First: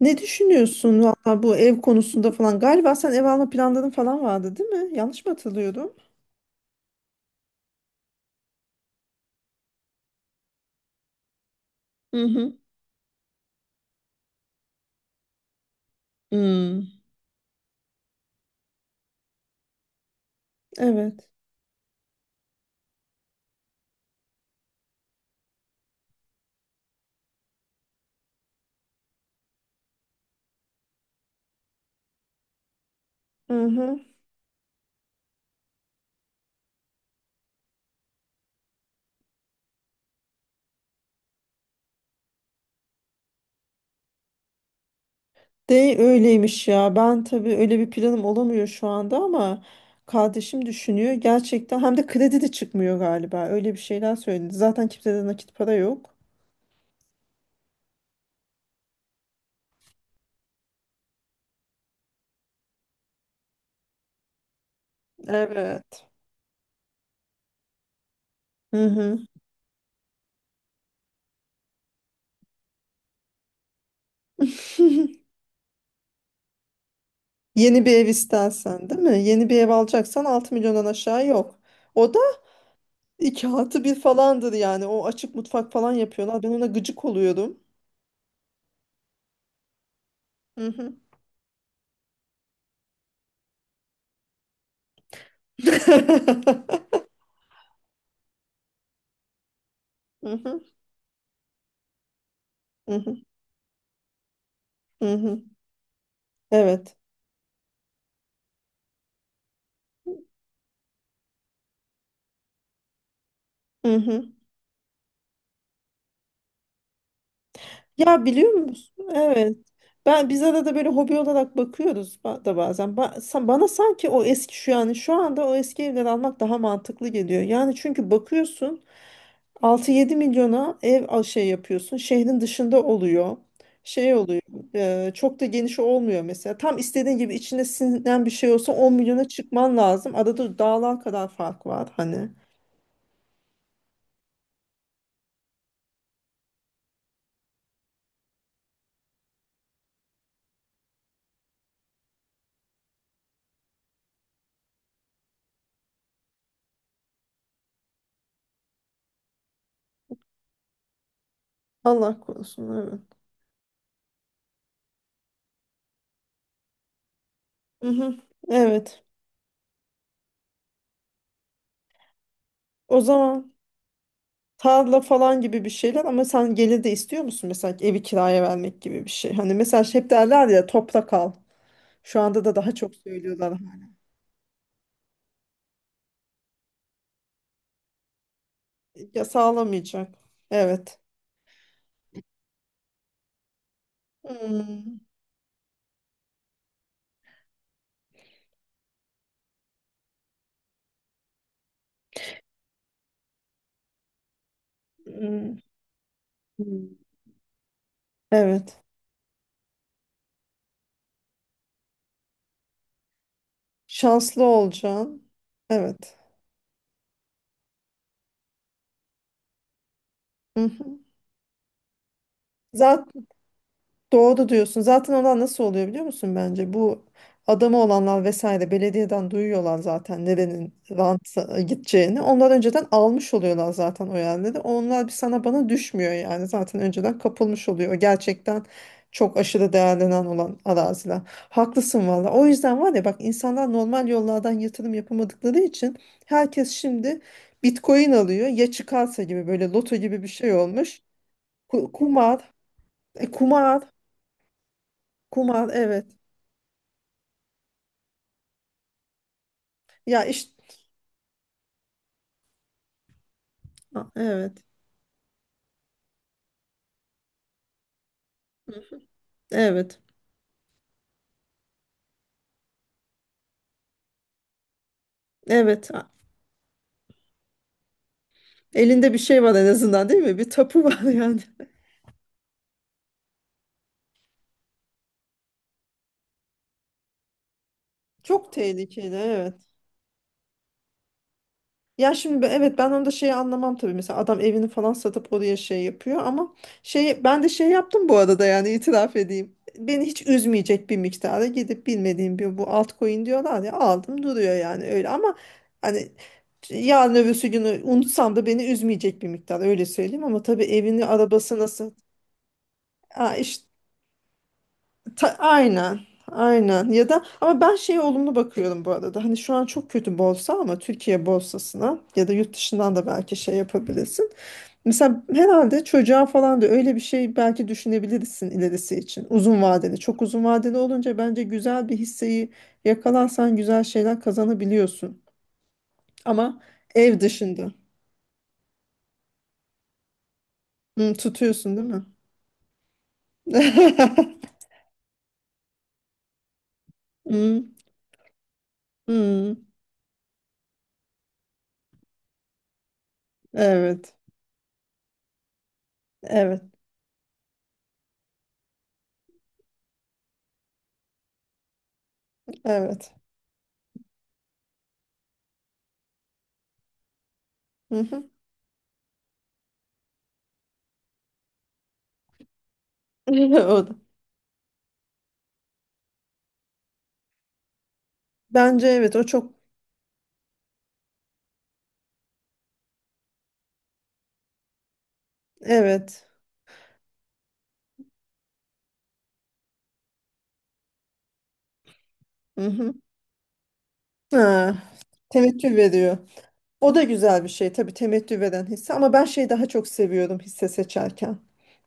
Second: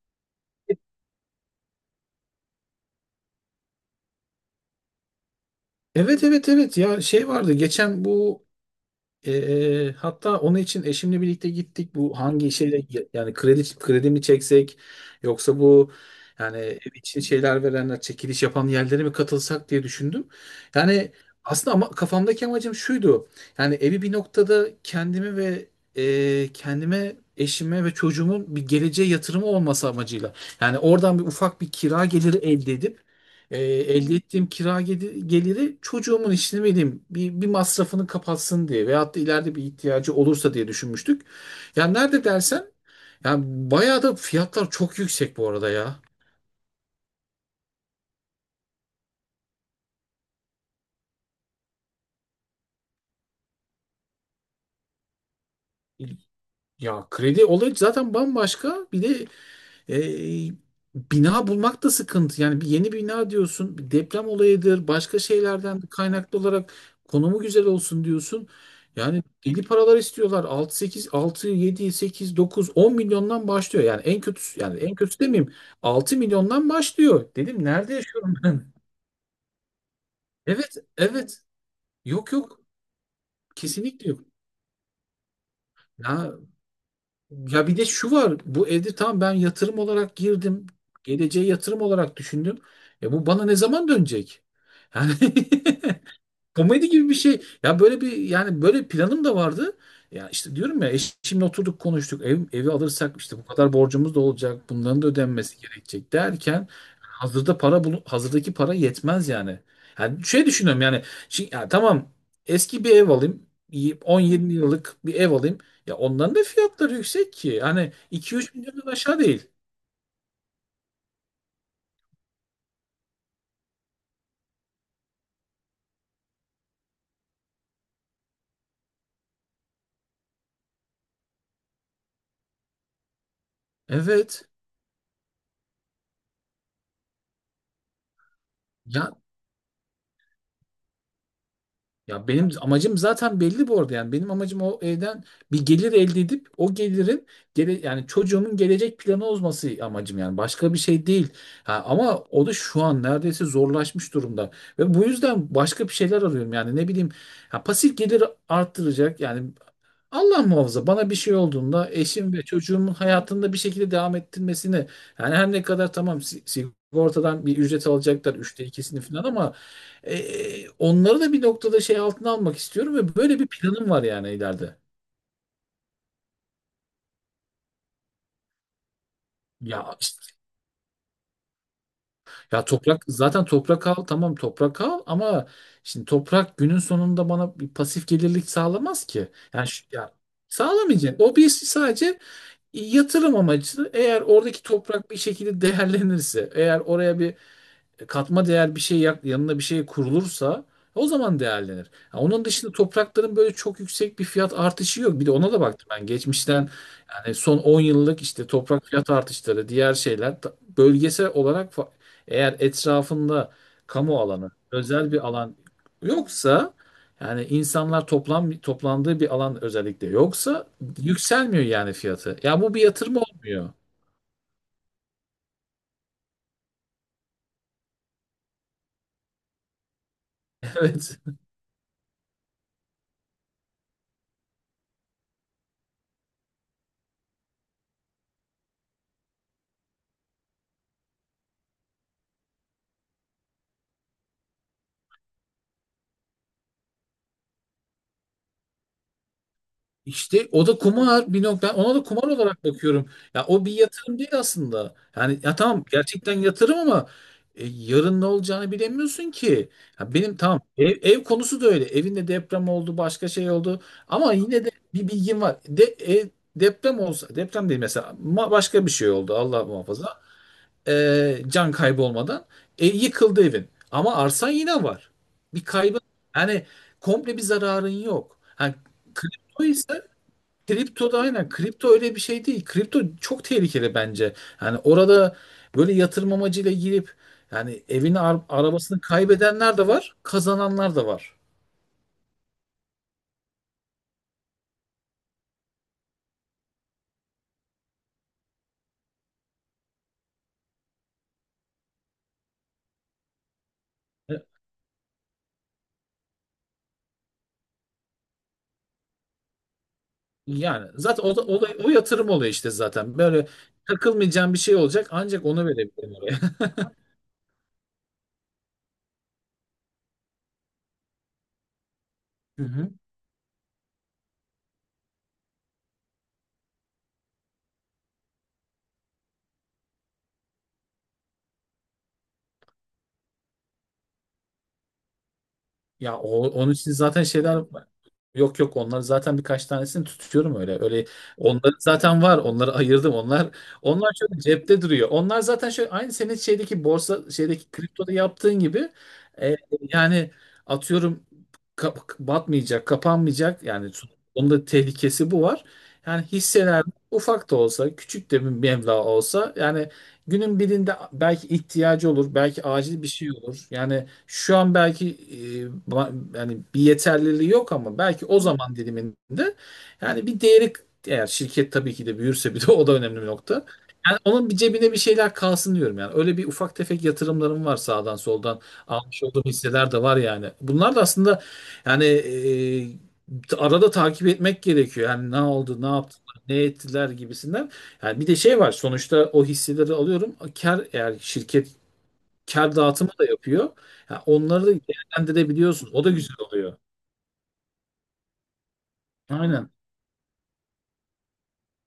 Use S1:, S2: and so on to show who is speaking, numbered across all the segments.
S1: Ne düşünüyorsun valla bu ev konusunda falan? Galiba sen ev alma planların falan vardı, değil mi? Yanlış mı hatırlıyorum?
S2: Evet, evet, evet, ya şey vardı geçen bu, hatta onun için eşimle birlikte gittik bu
S1: Hı
S2: hangi
S1: hı.
S2: şeyle, yani kredi mi çeksek yoksa bu, yani
S1: Hmm,
S2: ev için şeyler verenler, çekiliş yapan yerlere mi katılsak diye düşündüm. Yani
S1: evet.
S2: aslında, ama kafamdaki amacım şuydu: yani evi bir noktada kendimi ve kendime, eşime ve çocuğumun bir geleceğe yatırımı olması amacıyla, yani oradan bir ufak bir kira geliri elde edip,
S1: Hı hı.
S2: Elde ettiğim kira geliri çocuğumun, işte ne bileyim, bir masrafını kapatsın diye veyahut da ileride bir ihtiyacı olursa diye düşünmüştük. Ya nerede dersen, yani bayağı da fiyatlar çok yüksek bu arada
S1: De
S2: ya.
S1: öyleymiş ya. Ben tabii öyle bir planım olamıyor şu anda ama kardeşim düşünüyor. Gerçekten hem de kredi de çıkmıyor galiba. Öyle bir şeyler söyledi. Zaten kimsede nakit para yok.
S2: Ya kredi olayı zaten bambaşka. Bir de E, bina bulmak da sıkıntı. Yani bir yeni bina diyorsun, bir deprem olayıdır, başka şeylerden
S1: Evet.
S2: kaynaklı olarak konumu güzel olsun diyorsun.
S1: Hı hı.
S2: Yani deli paralar istiyorlar. 6, 8, 6, 7, 8, 9, 10 milyondan başlıyor. Yani en kötüsü, yani en kötüsü demeyeyim. 6 milyondan başlıyor. Dedim,
S1: Yeni bir
S2: nerede
S1: ev
S2: yaşıyorum ben?
S1: istersen, değil mi? Yeni bir ev alacaksan altı
S2: Evet,
S1: milyondan aşağı
S2: evet.
S1: yok. O da
S2: Yok, yok.
S1: 2+1
S2: Kesinlikle yok.
S1: falandır yani. O açık mutfak falan
S2: Ya
S1: yapıyorlar. Ben ona gıcık oluyorum.
S2: Ya, bir de şu var. Bu evde, tamam, ben yatırım olarak
S1: Hı
S2: girdim.
S1: hı.
S2: Geleceğe yatırım olarak düşündüm. Ya bu bana ne zaman dönecek? Yani komedi gibi bir şey. Ya böyle bir, yani böyle planım da vardı.
S1: Hı
S2: Ya işte,
S1: hı,
S2: diyorum ya, eşimle oturduk konuştuk. Evi
S1: hı hı,
S2: alırsak işte bu kadar borcumuz da olacak. Bunların da
S1: hı hı.
S2: ödenmesi gerekecek derken,
S1: Evet.
S2: hazırda para hazırdaki para yetmez yani. Yani şey düşünüyorum yani, şey, ya tamam, eski bir ev alayım.
S1: Hı hı.
S2: 10-20 yıllık bir ev alayım. Ya onların da fiyatları yüksek ki. Hani
S1: Ya biliyor
S2: 2-3 milyondan
S1: musun?
S2: aşağı değil.
S1: Evet. Biz arada böyle hobi olarak bakıyoruz da bazen. Bana sanki o eski şu yani şu anda o eski evleri almak daha mantıklı geliyor. Yani çünkü bakıyorsun 6-7 milyona ev şey yapıyorsun. Şehrin dışında oluyor. Şey oluyor.
S2: Evet.
S1: Çok da geniş olmuyor mesela. Tam istediğin gibi içine sinen bir şey olsa 10
S2: Ya
S1: milyona çıkman lazım. Arada dağlar kadar fark var hani.
S2: ya, benim amacım zaten belli bu arada, yani benim amacım o evden bir gelir elde edip o gelirin, yani çocuğumun gelecek planı olması; amacım yani başka bir şey değil. Ha, ama o da şu an neredeyse zorlaşmış durumda ve bu yüzden başka bir şeyler arıyorum, yani ne bileyim, ya pasif gelir arttıracak yani. Allah muhafaza bana bir şey olduğunda
S1: Allah
S2: eşim ve
S1: korusun
S2: çocuğumun
S1: evet.
S2: hayatında bir şekilde devam ettirmesini, yani her ne kadar tamam sigortadan bir ücret
S1: Mhm,
S2: alacaklar, üçte ikisini
S1: evet.
S2: falan, ama onları da bir noktada şey altına almak istiyorum
S1: O
S2: ve böyle bir
S1: zaman
S2: planım var yani ileride.
S1: tarla falan gibi bir şeyler ama sen gelir de istiyor musun mesela evi kiraya vermek gibi bir şey. Hani mesela
S2: Ya
S1: hep derler ya toprak al. Şu anda da
S2: ya
S1: daha çok
S2: toprak, zaten
S1: söylüyorlar.
S2: toprak al, tamam, toprak al, ama şimdi toprak günün sonunda bana bir pasif gelirlik sağlamaz
S1: Ya
S2: ki. Yani
S1: sağlamayacak.
S2: ya
S1: Evet.
S2: sağlamayacak. O bir sadece yatırım amacı. Eğer oradaki
S1: Hmm.
S2: toprak bir şekilde değerlenirse, eğer oraya bir katma değer bir şey yanına bir şey kurulursa, o zaman değerlenir. Ha, onun dışında toprakların böyle çok yüksek bir fiyat artışı yok. Bir de ona
S1: Hmm.
S2: da baktım ben geçmişten,
S1: Hmm.
S2: yani son 10 yıllık işte
S1: Evet.
S2: toprak fiyat artışları, diğer şeyler bölgesel olarak eğer etrafında kamu
S1: Şanslı
S2: alanı, özel
S1: olacaksın.
S2: bir alan
S1: Evet.
S2: yoksa, yani insanlar toplandığı bir alan özellikle yoksa,
S1: Hı.
S2: yükselmiyor yani fiyatı. Ya bu bir yatırım
S1: Zaten
S2: olmuyor.
S1: doğru diyorsun. Zaten olan nasıl oluyor biliyor musun bence? Bu adamı olanlar vesaire belediyeden duyuyorlar zaten nerenin
S2: Evet.
S1: rant gideceğini. Onlar önceden almış oluyorlar zaten o yerleri. Onlar bir sana bana düşmüyor yani. Zaten önceden kapılmış oluyor. O gerçekten çok aşırı değerlenen olan araziler. Haklısın valla. O yüzden var ya bak insanlar normal yollardan yatırım yapamadıkları için herkes şimdi Bitcoin alıyor. Ya çıkarsa gibi böyle loto gibi bir
S2: İşte
S1: şey
S2: o da
S1: olmuş.
S2: kumar bir nokta. Ona da kumar
S1: Kumar,
S2: olarak bakıyorum. Ya o bir
S1: kumar.
S2: yatırım değil aslında. Yani ya
S1: Kumar
S2: tamam,
S1: evet.
S2: gerçekten yatırım, ama yarın ne olacağını bilemiyorsun ki. Ya
S1: Ya
S2: benim
S1: işte
S2: tamam, ev konusu da öyle. Evinde deprem oldu, başka şey oldu. Ama
S1: evet.
S2: yine de bir bilgim var. Ev, deprem olsa, deprem değil mesela, başka bir şey oldu, Allah
S1: Evet.
S2: muhafaza. Can kaybı olmadan yıkıldı evin. Ama arsan yine var. Bir
S1: Evet.
S2: kaybın, yani komple bir zararın yok. Ha,
S1: Elinde bir şey var
S2: kripto
S1: en
S2: ise,
S1: azından değil mi? Bir tapu var
S2: kripto da
S1: yani.
S2: aynen. Kripto öyle bir şey değil. Kripto çok tehlikeli bence. Yani orada böyle yatırım amacıyla girip, yani evini
S1: Çok
S2: arabasını
S1: tehlikeli evet.
S2: kaybedenler de var, kazananlar da var.
S1: Ya şimdi evet ben onu da şeyi anlamam tabii. Mesela adam evini falan satıp oraya şey yapıyor ama şey ben de şey yaptım bu arada yani itiraf edeyim. Beni hiç üzmeyecek bir miktara gidip bilmediğim bir bu altcoin diyorlar ya aldım
S2: E,
S1: duruyor yani öyle ama hani yarın öbürsü günü unutsam da beni üzmeyecek bir miktar öyle söyleyeyim ama tabii
S2: Yani
S1: evini
S2: zaten o da,
S1: arabası nasıl.
S2: o yatırım oluyor işte zaten.
S1: Aa,
S2: Böyle
S1: işte,
S2: takılmayacağın bir şey olacak ancak, onu
S1: aynen.
S2: verebilirim oraya.
S1: Aynen. Ya da ama ben şeye olumlu bakıyorum bu arada. Hani şu an çok kötü borsa ama Türkiye borsasına ya da yurt
S2: Hı.
S1: dışından da belki şey yapabilirsin. Mesela herhalde çocuğa falan da öyle bir şey belki düşünebilirsin ilerisi için. Uzun vadeli. Çok uzun vadeli olunca bence güzel bir hisseyi yakalarsan güzel şeyler kazanabiliyorsun.
S2: Ya
S1: Ama
S2: onun için
S1: ev
S2: zaten şeyler,
S1: dışında.
S2: yok yok, onları zaten birkaç tanesini tutuyorum öyle. Öyle
S1: Hı,
S2: onları
S1: tutuyorsun değil mi?
S2: zaten var. Onları ayırdım. Onlar, onlar şöyle cepte duruyor. Onlar zaten şöyle, aynı senin şeydeki borsa,
S1: Hı,
S2: şeydeki kriptoda yaptığın gibi,
S1: hı.
S2: e, yani atıyorum, batmayacak, kapanmayacak. Yani
S1: Evet.
S2: onun da tehlikesi bu var. Yani
S1: Evet.
S2: hisseler, ufak da olsa, küçük de bir meblağ olsa, yani günün birinde belki ihtiyacı olur, belki acil bir
S1: Evet.
S2: şey olur. Yani şu an belki yani bir yeterliliği yok, ama
S1: Hı
S2: belki
S1: hı.
S2: o zaman diliminde, yani bir değeri, eğer şirket tabii ki de büyürse, bir de o da önemli bir nokta.
S1: O da.
S2: Yani onun, bir cebine bir şeyler kalsın diyorum yani. Öyle bir ufak tefek yatırımlarım var sağdan soldan
S1: Bence evet
S2: almış
S1: o
S2: olduğum
S1: çok
S2: hisseler de var yani. Bunlar da aslında, yani arada takip etmek gerekiyor. Yani ne oldu, ne
S1: evet.
S2: yaptılar, ne ettiler gibisinden. Yani bir de şey var, sonuçta o hisseleri alıyorum. Kar, eğer şirket
S1: Hı
S2: kar
S1: hı.
S2: dağıtımı da yapıyor. Ya onları da
S1: Ha, teveccüh
S2: değerlendirebiliyorsun. O da
S1: veriyor.
S2: güzel oluyor.
S1: O da güzel bir şey tabii temettü veren hisse ama ben şeyi daha
S2: Aynen.
S1: çok seviyorum hisse seçerken.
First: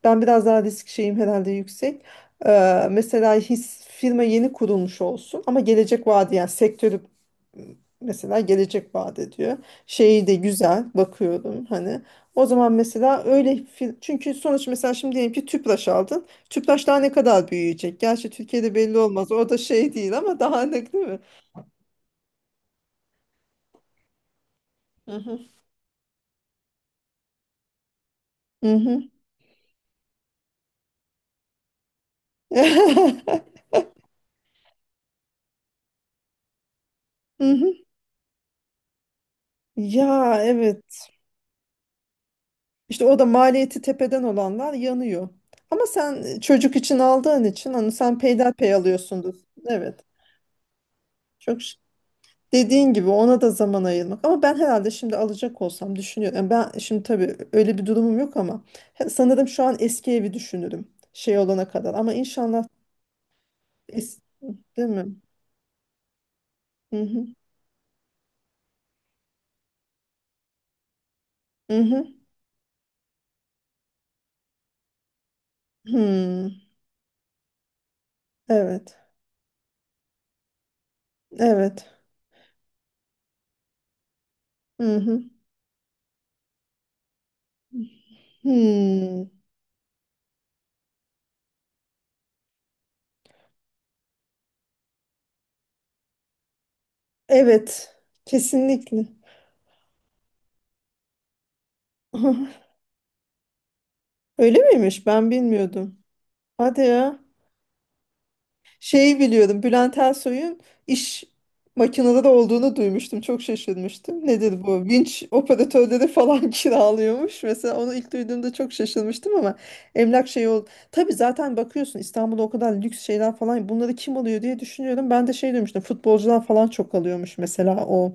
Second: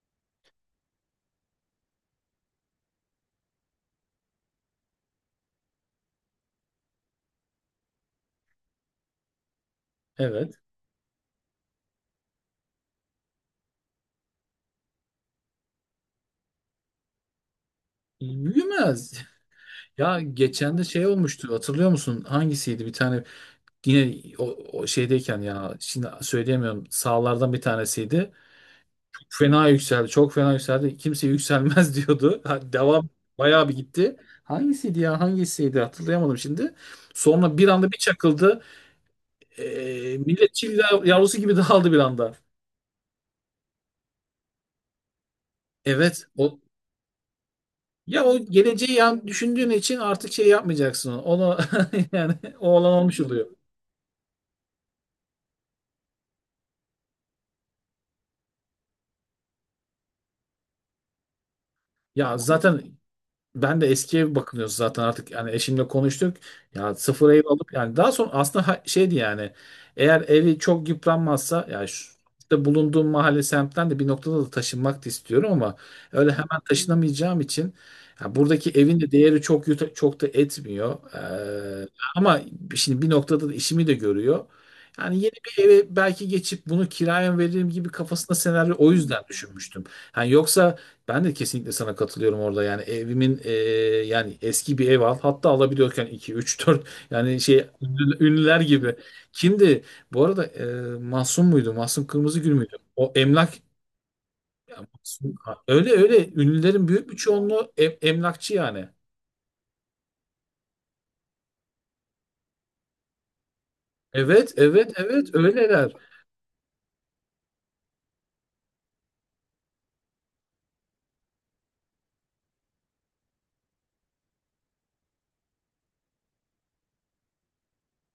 S1: Ben biraz daha risk şeyim herhalde yüksek. Mesela firma yeni kurulmuş olsun ama gelecek vaadi yani sektörü m, mesela gelecek vaat ediyor. Şeyi de
S2: Evet.
S1: güzel bakıyorum hani. O zaman mesela öyle çünkü sonuç mesela şimdi diyelim ki Tüpraş aldın. Tüpraş daha ne kadar büyüyecek? Gerçi Türkiye'de belli
S2: Büyümez.
S1: olmaz. O da şey değil
S2: Ya
S1: ama daha ne
S2: geçen de
S1: değil
S2: şey
S1: mi?
S2: olmuştu. Hatırlıyor musun? Hangisiydi? Bir tane, yine o, o
S1: Hı hı.
S2: şeydeyken, ya şimdi söyleyemiyorum. Sağlardan bir tanesiydi.
S1: Hı hı.
S2: Fena yükseldi. Çok fena yükseldi. Kimse yükselmez diyordu. Ha, devam, bayağı bir gitti. Hangisiydi ya? Hangisiydi? Hatırlayamadım şimdi. Sonra bir anda bir çakıldı.
S1: Ya
S2: Millet çil
S1: evet.
S2: yavrusu gibi dağıldı bir anda.
S1: İşte o da maliyeti tepeden olanlar yanıyor. Ama sen
S2: Evet. O,
S1: çocuk için aldığın için onu sen
S2: ya o
S1: peyderpey
S2: geleceği yan
S1: alıyorsundur.
S2: düşündüğün için
S1: Evet.
S2: artık şey yapmayacaksın onu. Onu
S1: Çok ş-
S2: yani o
S1: dediğin
S2: olan
S1: gibi
S2: olmuş
S1: ona da
S2: oluyor.
S1: zaman ayırmak. Ama ben herhalde şimdi alacak olsam düşünüyorum. Yani ben şimdi tabii öyle bir durumum yok ama sanırım şu an eski evi düşünürüm şey olana kadar. Ama
S2: Ya
S1: inşallah
S2: zaten, ben de
S1: es-
S2: eskiye bakınıyoruz
S1: değil
S2: zaten
S1: mi?
S2: artık, yani eşimle konuştuk. Ya
S1: Hı hı.
S2: sıfır ev alıp, yani daha sonra aslında, şeydi yani, eğer evi çok yıpranmazsa
S1: Hı
S2: ya,
S1: hı.
S2: şu, işte bulunduğum mahalle semtten de bir noktada da taşınmak da istiyorum, ama öyle
S1: Hmm.
S2: hemen taşınamayacağım için, ya buradaki
S1: Evet.
S2: evin de değeri çok çok da etmiyor. Ee,
S1: Evet.
S2: ama şimdi bir noktada da işimi de görüyor.
S1: Hı
S2: Yani
S1: hı.
S2: yeni bir eve belki geçip bunu kiraya veririm gibi kafasında senaryo, o
S1: Hmm.
S2: yüzden düşünmüştüm. Yani yoksa, ben de kesinlikle sana katılıyorum orada. Yani evimin, yani eski bir ev al. Hatta alabiliyorken iki, üç, dört, yani şey
S1: Evet.
S2: ünlüler gibi.
S1: Kesinlikle.
S2: Kimdi? Bu arada, Mahsun muydu? Mahsun Kırmızıgül müydü? O emlak,
S1: Öyle
S2: ya
S1: miymiş? Ben
S2: Mahsun, ha, öyle
S1: bilmiyordum.
S2: öyle
S1: Hadi
S2: ünlülerin büyük bir
S1: ya.
S2: çoğunluğu emlakçı yani.
S1: Şeyi biliyordum. Bülent Ersoy'un iş makineleri olduğunu duymuştum. Çok şaşırmıştım.
S2: Evet,
S1: Nedir bu?
S2: evet,
S1: Vinç
S2: evet, öyleler.
S1: operatörleri falan kiralıyormuş. Mesela onu ilk duyduğumda çok şaşırmıştım ama emlak şeyi oldu. Tabii zaten bakıyorsun İstanbul'da o kadar lüks şeyler falan bunları kim alıyor diye düşünüyorum. Ben de şey duymuştum. Futbolcular falan çok alıyormuş mesela o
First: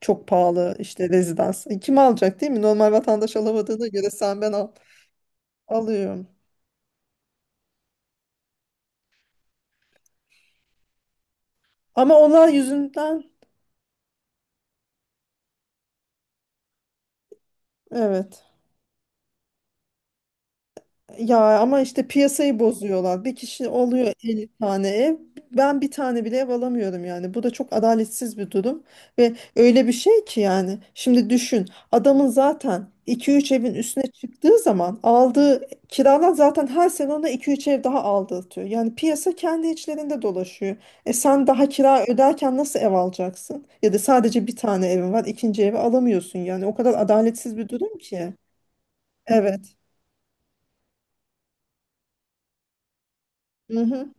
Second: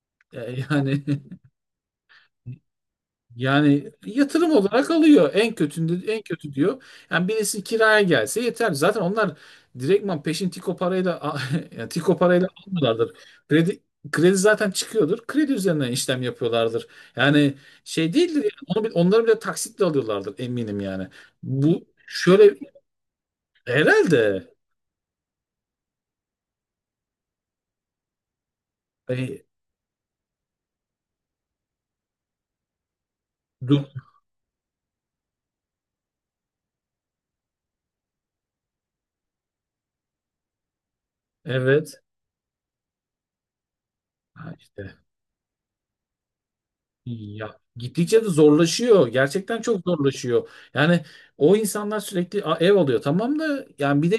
S1: çok
S2: E,
S1: pahalı
S2: Yani
S1: işte rezidans. E, kim alacak değil mi? Normal vatandaş alamadığına
S2: yani
S1: göre sen
S2: yatırım
S1: ben al.
S2: olarak alıyor. En kötünde en
S1: Alıyorum.
S2: kötü diyor. Yani birisi kiraya gelse yeter. Zaten onlar direktman peşin Tiko parayla yani Tiko
S1: Ama onlar
S2: parayla almıyorlardır.
S1: yüzünden
S2: Kredi kredi zaten çıkıyordur. Kredi üzerinden işlem yapıyorlardır. Yani şey değildir
S1: evet.
S2: yani. Onu, onları bile taksitle alıyorlardır eminim yani.
S1: Ya ama
S2: Bu
S1: işte
S2: şöyle
S1: piyasayı bozuyorlar. Bir kişi oluyor 50
S2: herhalde,
S1: tane ev. Ben bir tane bile ev alamıyorum yani. Bu da çok adaletsiz bir durum. Ve
S2: E,
S1: öyle bir şey ki yani. Şimdi düşün. Adamın zaten 2-3 evin
S2: dur.
S1: üstüne çıktığı zaman aldığı kiralar zaten her sene ona 2-3 ev daha aldırtıyor. Yani piyasa kendi içlerinde dolaşıyor. E sen daha
S2: Evet.
S1: kira öderken nasıl ev alacaksın? Ya da sadece
S2: Ha,
S1: bir tane
S2: işte.
S1: evin var, ikinci evi alamıyorsun yani. O kadar adaletsiz
S2: Ya
S1: bir durum
S2: gittikçe de
S1: ki.
S2: zorlaşıyor.
S1: Evet.
S2: Gerçekten çok zorlaşıyor. Yani o insanlar sürekli, "Aa, ev alıyor tamam, da yani bir
S1: Mhm.
S2: de,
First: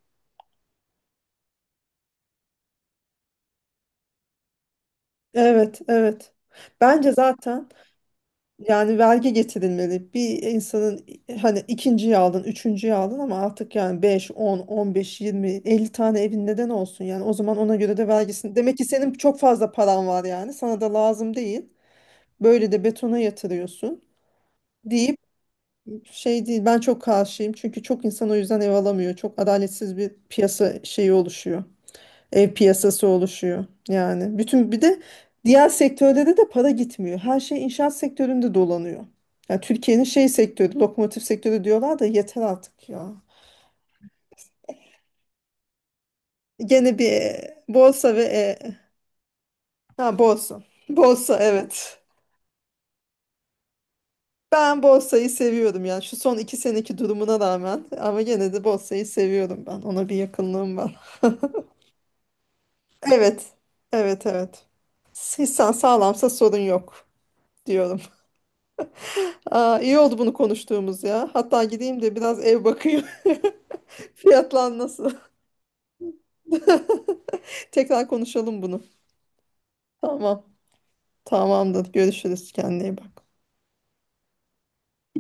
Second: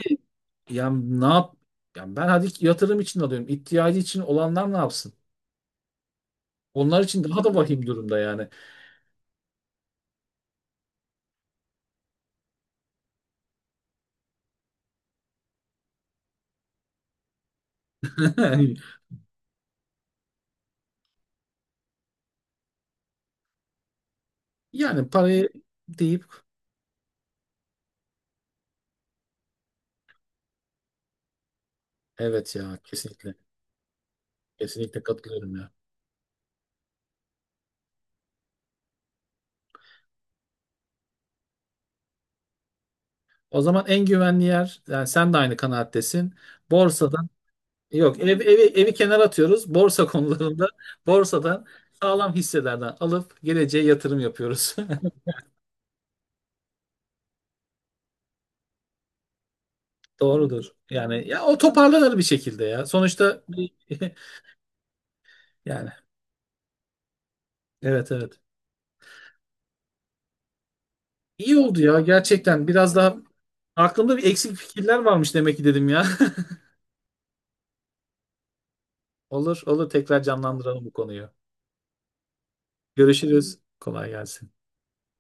S2: yani ne yap, yani ben hadi yatırım için alıyorum. İhtiyacı için olanlar ne yapsın?
S1: Evet, evet.
S2: Onlar
S1: Bence
S2: için daha da
S1: zaten
S2: vahim durumda yani.
S1: yani vergi getirilmeli. Bir insanın hani ikinciyi aldın, üçüncüyü aldın ama artık yani beş, 10, 15, 20, 50 tane evin neden olsun yani. O zaman ona göre de vergisini. Demek ki senin çok fazla paran var yani. Sana da lazım değil. Böyle de betona yatırıyorsun
S2: Yani
S1: deyip
S2: parayı deyip,
S1: şey değil. Ben çok karşıyım. Çünkü çok insan o yüzden ev alamıyor. Çok adaletsiz bir piyasa şeyi oluşuyor, ev
S2: evet ya,
S1: piyasası
S2: kesinlikle.
S1: oluşuyor yani. Bütün bir de
S2: Kesinlikle katılıyorum
S1: diğer
S2: ya.
S1: sektörde de para gitmiyor. Her şey inşaat sektöründe dolanıyor. Yani Türkiye'nin şey sektörü, lokomotif sektörü diyorlar da yeter artık ya.
S2: O zaman en güvenli yer, yani sen de aynı kanaattesin.
S1: Gene bir
S2: Borsada,
S1: borsa
S2: yok,
S1: ve
S2: evi kenara atıyoruz. Borsa
S1: ha borsa.
S2: konularında
S1: Borsa
S2: borsadan
S1: evet.
S2: sağlam hisselerden alıp geleceğe yatırım yapıyoruz.
S1: Ben borsayı seviyorum yani şu son 2 seneki durumuna rağmen ama gene de borsayı seviyorum ben. Ona bir
S2: Doğrudur.
S1: yakınlığım var.
S2: Yani ya o toparlanır bir şekilde ya. Sonuçta
S1: Evet.
S2: bir-
S1: Evet evet. Hissan
S2: yani
S1: sağlamsa sorun yok diyorum.
S2: evet, evet.
S1: Aa, iyi oldu bunu konuştuğumuz ya.
S2: İyi
S1: Hatta
S2: oldu ya,
S1: gideyim de biraz ev
S2: gerçekten, biraz
S1: bakayım.
S2: daha aklımda bir eksik
S1: Fiyatlar
S2: fikirler
S1: nasıl?
S2: varmış demek ki, dedim ya.
S1: Tekrar konuşalım bunu.
S2: Olur olur, tekrar
S1: Tamam.
S2: canlandıralım bu konuyu.
S1: Tamamdır. Görüşürüz. Kendine iyi bak.
S2: Görüşürüz. Kolay gelsin.